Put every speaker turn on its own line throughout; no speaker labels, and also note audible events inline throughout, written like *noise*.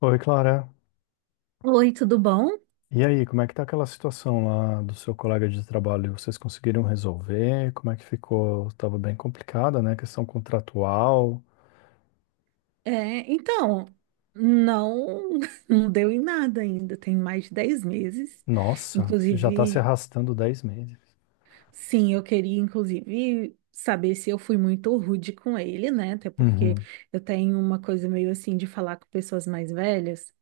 Oi, Clara.
Oi, tudo bom?
E aí, como é que tá aquela situação lá do seu colega de trabalho? Vocês conseguiram resolver? Como é que ficou? Tava bem complicada, né? Questão contratual.
É, então, não, *laughs* não deu em nada ainda, tem mais de 10 meses.
Nossa, isso já tá se
Inclusive,
arrastando 10 meses.
sim, eu queria, inclusive, saber se eu fui muito rude com ele, né? Até porque
Uhum,
eu tenho uma coisa meio assim de falar com pessoas mais velhas.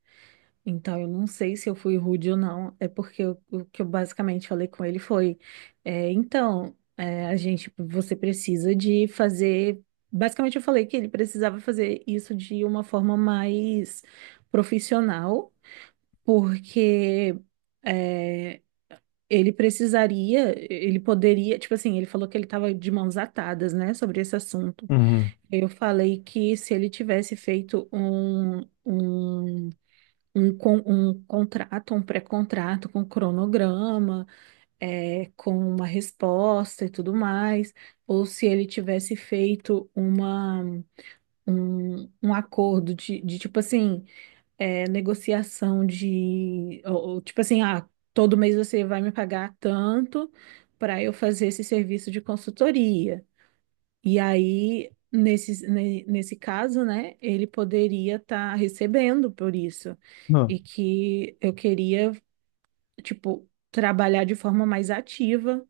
Então, eu não sei se eu fui rude ou não, é porque o que eu basicamente falei com ele foi: a gente, tipo, você precisa de fazer. Basicamente, eu falei que ele precisava fazer isso de uma forma mais profissional, porque é, ele precisaria, ele poderia. Tipo assim, ele falou que ele estava de mãos atadas, né, sobre esse assunto.
uhum.
Eu falei que se ele tivesse feito um contrato, um pré-contrato com cronograma, é, com uma resposta e tudo mais, ou se ele tivesse feito um acordo de tipo assim, é, negociação ou, tipo assim, ah, todo mês você vai me pagar tanto para eu fazer esse serviço de consultoria. E aí, nesse caso, né, ele poderia estar recebendo por isso. E
Não,
que eu queria, tipo, trabalhar de forma mais ativa,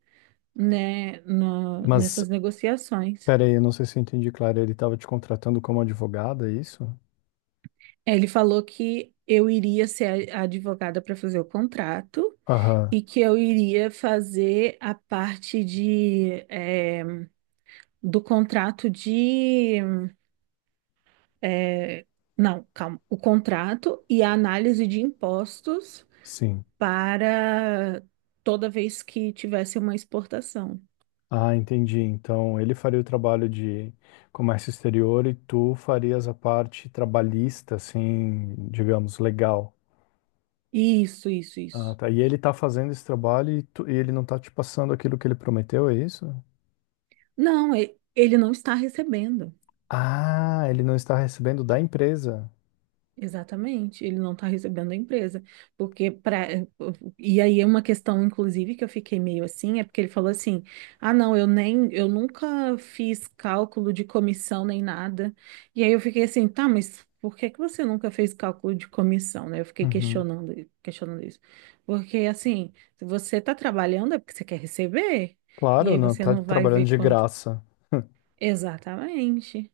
né,
mas,
nessas negociações.
pera aí, eu não sei se eu entendi, Clara. Ele tava te contratando como advogada, é isso?
Ele falou que eu iria ser a advogada para fazer o contrato
Aham,
e que eu iria fazer a parte de, eh, do contrato de. É, não, calma. O contrato e a análise de impostos
sim.
para toda vez que tivesse uma exportação.
Ah, entendi. Então, ele faria o trabalho de comércio exterior e tu farias a parte trabalhista, assim, digamos, legal.
Isso, isso,
Ah,
isso.
tá. E ele tá fazendo esse trabalho e, e ele não tá te passando aquilo que ele prometeu, é isso?
Não, ele não está recebendo.
Ah, ele não está recebendo da empresa.
Exatamente, ele não está recebendo a empresa, porque para e aí é uma questão inclusive que eu fiquei meio assim, é porque ele falou assim: "Ah, não, eu nunca fiz cálculo de comissão nem nada". E aí eu fiquei assim: "Tá, mas por que que você nunca fez cálculo de comissão?", né? Eu fiquei
Uhum.
questionando, questionando isso. Porque assim, se você está trabalhando é porque você quer receber, e
Claro,
aí
não
você
tá
não vai
trabalhando
ver
de
quanto.
graça. *laughs*
Exatamente.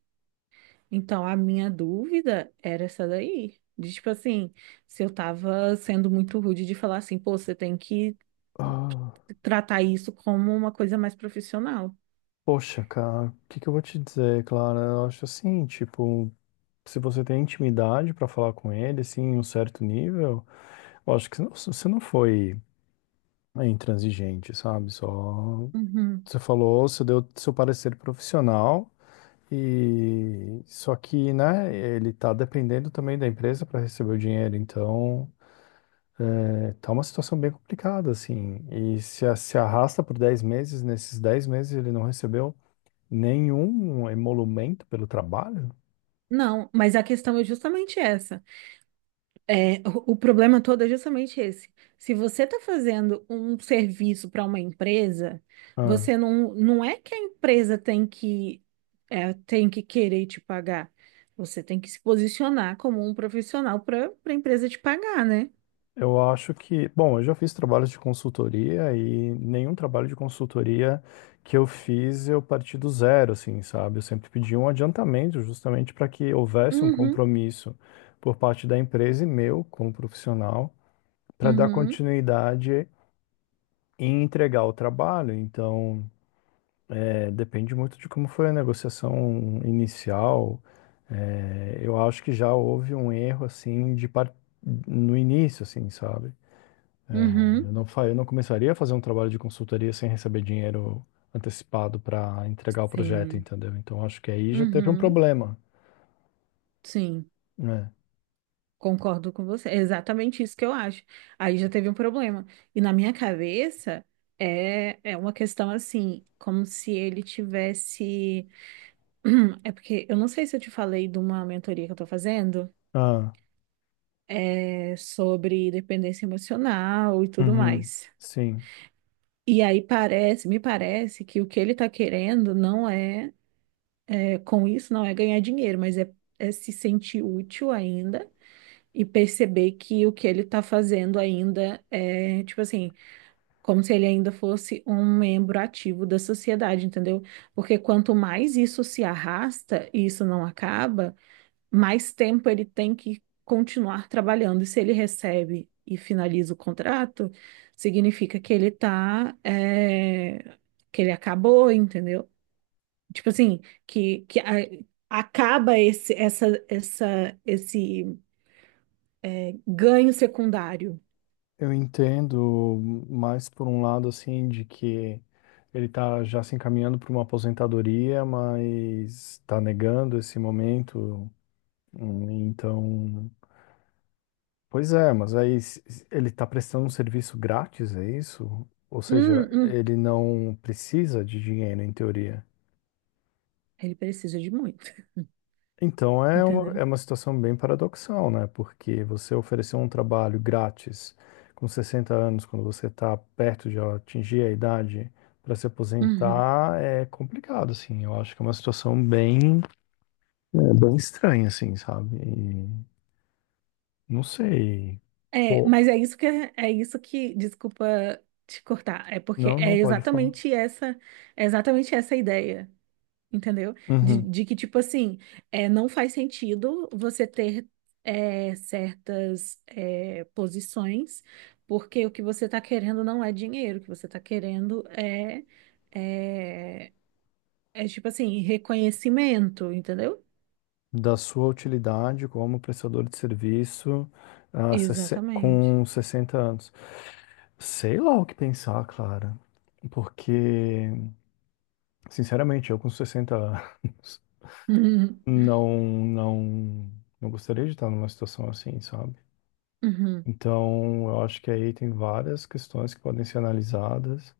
Então, a minha dúvida era essa daí. De, tipo assim, se eu tava sendo muito rude de falar assim, pô, você tem que
Ah,
tratar isso como uma coisa mais profissional.
poxa, cara, o que que eu vou te dizer, Clara? Eu acho assim, tipo, se você tem intimidade pra falar com ele, assim, em um certo nível, eu acho que você não foi, é, intransigente, sabe? Só
Uhum.
você falou, você deu seu parecer profissional. E só que, né, ele tá dependendo também da empresa para receber o dinheiro, então, é, tá uma situação bem complicada, assim. E se, se arrasta por 10 meses, nesses 10 meses ele não recebeu nenhum emolumento pelo trabalho?
Não, mas a questão é justamente essa. O problema todo é justamente esse. Se você está fazendo um serviço para uma empresa, você não é que a empresa tem que, é, tem que querer te pagar. Você tem que se posicionar como um profissional para a empresa te pagar, né?
Eu acho que, bom, eu já fiz trabalhos de consultoria e nenhum trabalho de consultoria que eu fiz eu parti do zero, assim, sabe? Eu sempre pedi um adiantamento justamente para que houvesse um
Uhum,
compromisso por parte da empresa e meu como profissional para dar
uhum,
continuidade e entregar o trabalho. Então, é, depende muito de como foi a negociação inicial. É, eu acho que já houve um erro assim no início, assim, sabe? Eu
uhum,
não, fa- eu não começaria a fazer um trabalho de consultoria sem receber dinheiro antecipado para entregar o projeto,
sim,
entendeu? Então acho que aí já teve um
uhum,
problema,
sim,
né?
concordo com você. É exatamente isso que eu acho. Aí já teve um problema. E na minha cabeça é uma questão assim, como se ele tivesse. *clears throat* É porque eu não sei se eu te falei de uma mentoria que eu tô fazendo,
Ah,
é sobre dependência emocional e tudo
uhum,
mais.
sim.
E aí parece, me parece que o que ele tá querendo não é. Com isso não é ganhar dinheiro, mas é se sentir útil ainda e perceber que o que ele está fazendo ainda é, tipo assim, como se ele ainda fosse um membro ativo da sociedade, entendeu? Porque quanto mais isso se arrasta e isso não acaba, mais tempo ele tem que continuar trabalhando. E se ele recebe e finaliza o contrato, significa que ele tá, é, que ele acabou, entendeu? Tipo assim, acaba esse ganho secundário.
Eu entendo mais por um lado assim de que ele tá já se encaminhando para uma aposentadoria, mas está negando esse momento. Então, pois é, mas aí se ele está prestando um serviço grátis, é isso? Ou seja,
Hum, hum.
ele não precisa de dinheiro, em teoria.
Ele precisa de muito, *laughs*
Então é
entendeu?
uma situação bem paradoxal, né? Porque você ofereceu um trabalho grátis com 60 anos, quando você está perto de atingir a idade para se
Uhum.
aposentar, é complicado, assim. Eu acho que é uma situação bem, é, bem estranha, assim, sabe? E não sei.
É,
Pô,
mas é isso que, desculpa te cortar, é porque
não, não pode falar.
é exatamente essa a ideia. Entendeu? De,
Uhum.
de que, tipo assim, é, não faz sentido você ter certas posições, porque o que você está querendo não é dinheiro, o que você está querendo é, é tipo assim, reconhecimento, entendeu?
Da sua utilidade como prestador de serviço, ah,
Exatamente.
com 60 anos. Sei lá o que pensar, Clara, porque, sinceramente, eu com 60 anos *laughs*
Uhum,
não, não, não gostaria de estar numa situação assim, sabe?
uhum,
Então, eu acho que aí tem várias questões que podem ser analisadas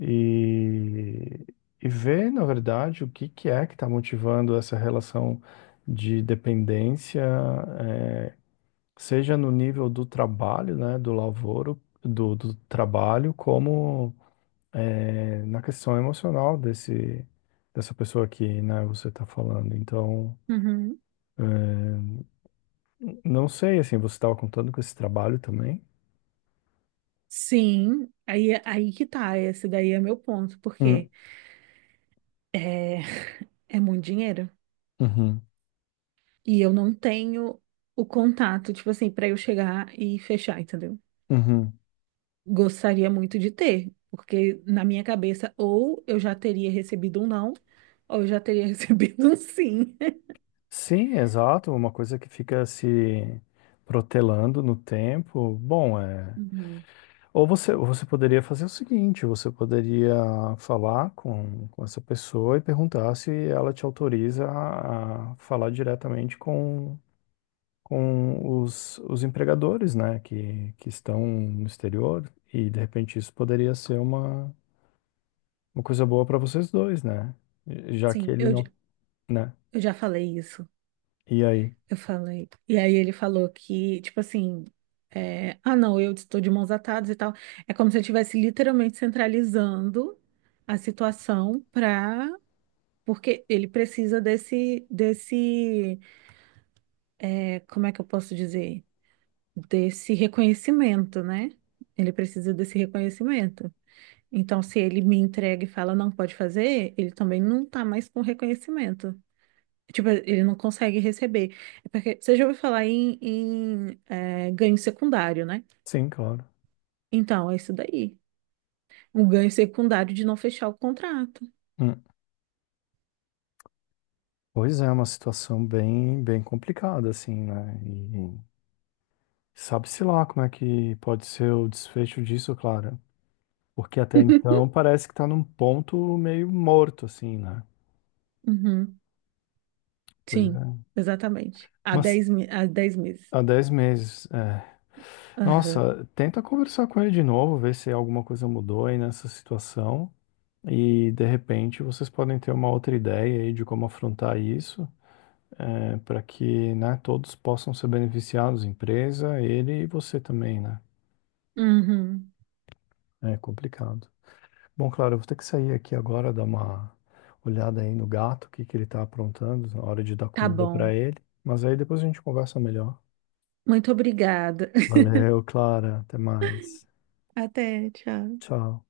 e, e ver, na verdade, o que que é que está motivando essa relação de dependência, eh, seja no nível do trabalho, né, do lavoro, do, do trabalho, como é, na questão emocional desse, dessa pessoa que, né, você está falando. Então,
uhum.
eh, não sei, assim, você estava contando com esse trabalho também?
Sim, aí, é, aí que tá, esse daí é meu ponto,
Hum,
porque é, é muito dinheiro.
uhum,
E eu não tenho o contato, tipo assim, para eu chegar e fechar, entendeu?
uhum.
Gostaria muito de ter, porque na minha cabeça, ou eu já teria recebido um não, ou eu já teria *laughs* recebido um sim.
Sim, exato, uma coisa que fica se protelando no tempo. Bom, é.
Uhum.
Ou você poderia fazer o seguinte, você poderia falar com essa pessoa e perguntar se ela te autoriza a falar diretamente com os empregadores, né, que estão no exterior, e de repente isso poderia ser uma coisa boa para vocês dois, né? Já que
Sim,
ele não, né?
eu já falei isso.
E aí?
Eu falei. E aí ele falou que, tipo assim, ah, não, eu estou de mãos atadas e tal. É como se eu estivesse literalmente centralizando a situação para. Porque ele precisa desse. Como é que eu posso dizer? Desse reconhecimento, né? Ele precisa desse reconhecimento. Então, se ele me entrega e fala não pode fazer, ele também não tá mais com reconhecimento. Tipo, ele não consegue receber. É porque você já ouviu falar em ganho secundário, né?
Sim, claro.
Então, é isso daí. Um ganho secundário de não fechar o contrato.
Hum. Pois é, é uma situação bem, bem complicada, assim, né? E, sabe-se lá como é que pode ser o desfecho disso, Clara. Porque até então
*laughs*
parece que tá num ponto meio morto, assim, né?
Uhum,
Pois
sim,
é.
exatamente.
Mas
Há 10 meses.
há 10 meses, é.
Aham.
Nossa, tenta conversar com ele de novo, ver se alguma coisa mudou aí nessa situação. E de repente vocês podem ter uma outra ideia aí de como afrontar isso, é, para que, né, todos possam ser beneficiados, empresa, ele e você também, né?
Uhum.
É complicado. Bom, claro, eu vou ter que sair aqui agora, dar uma olhada aí no gato, o que que ele tá aprontando, na hora de dar
Tá
comida pra
bom.
ele. Mas aí depois a gente conversa melhor.
Muito obrigada.
Valeu, Clara, até mais.
Até, tchau.
Tchau.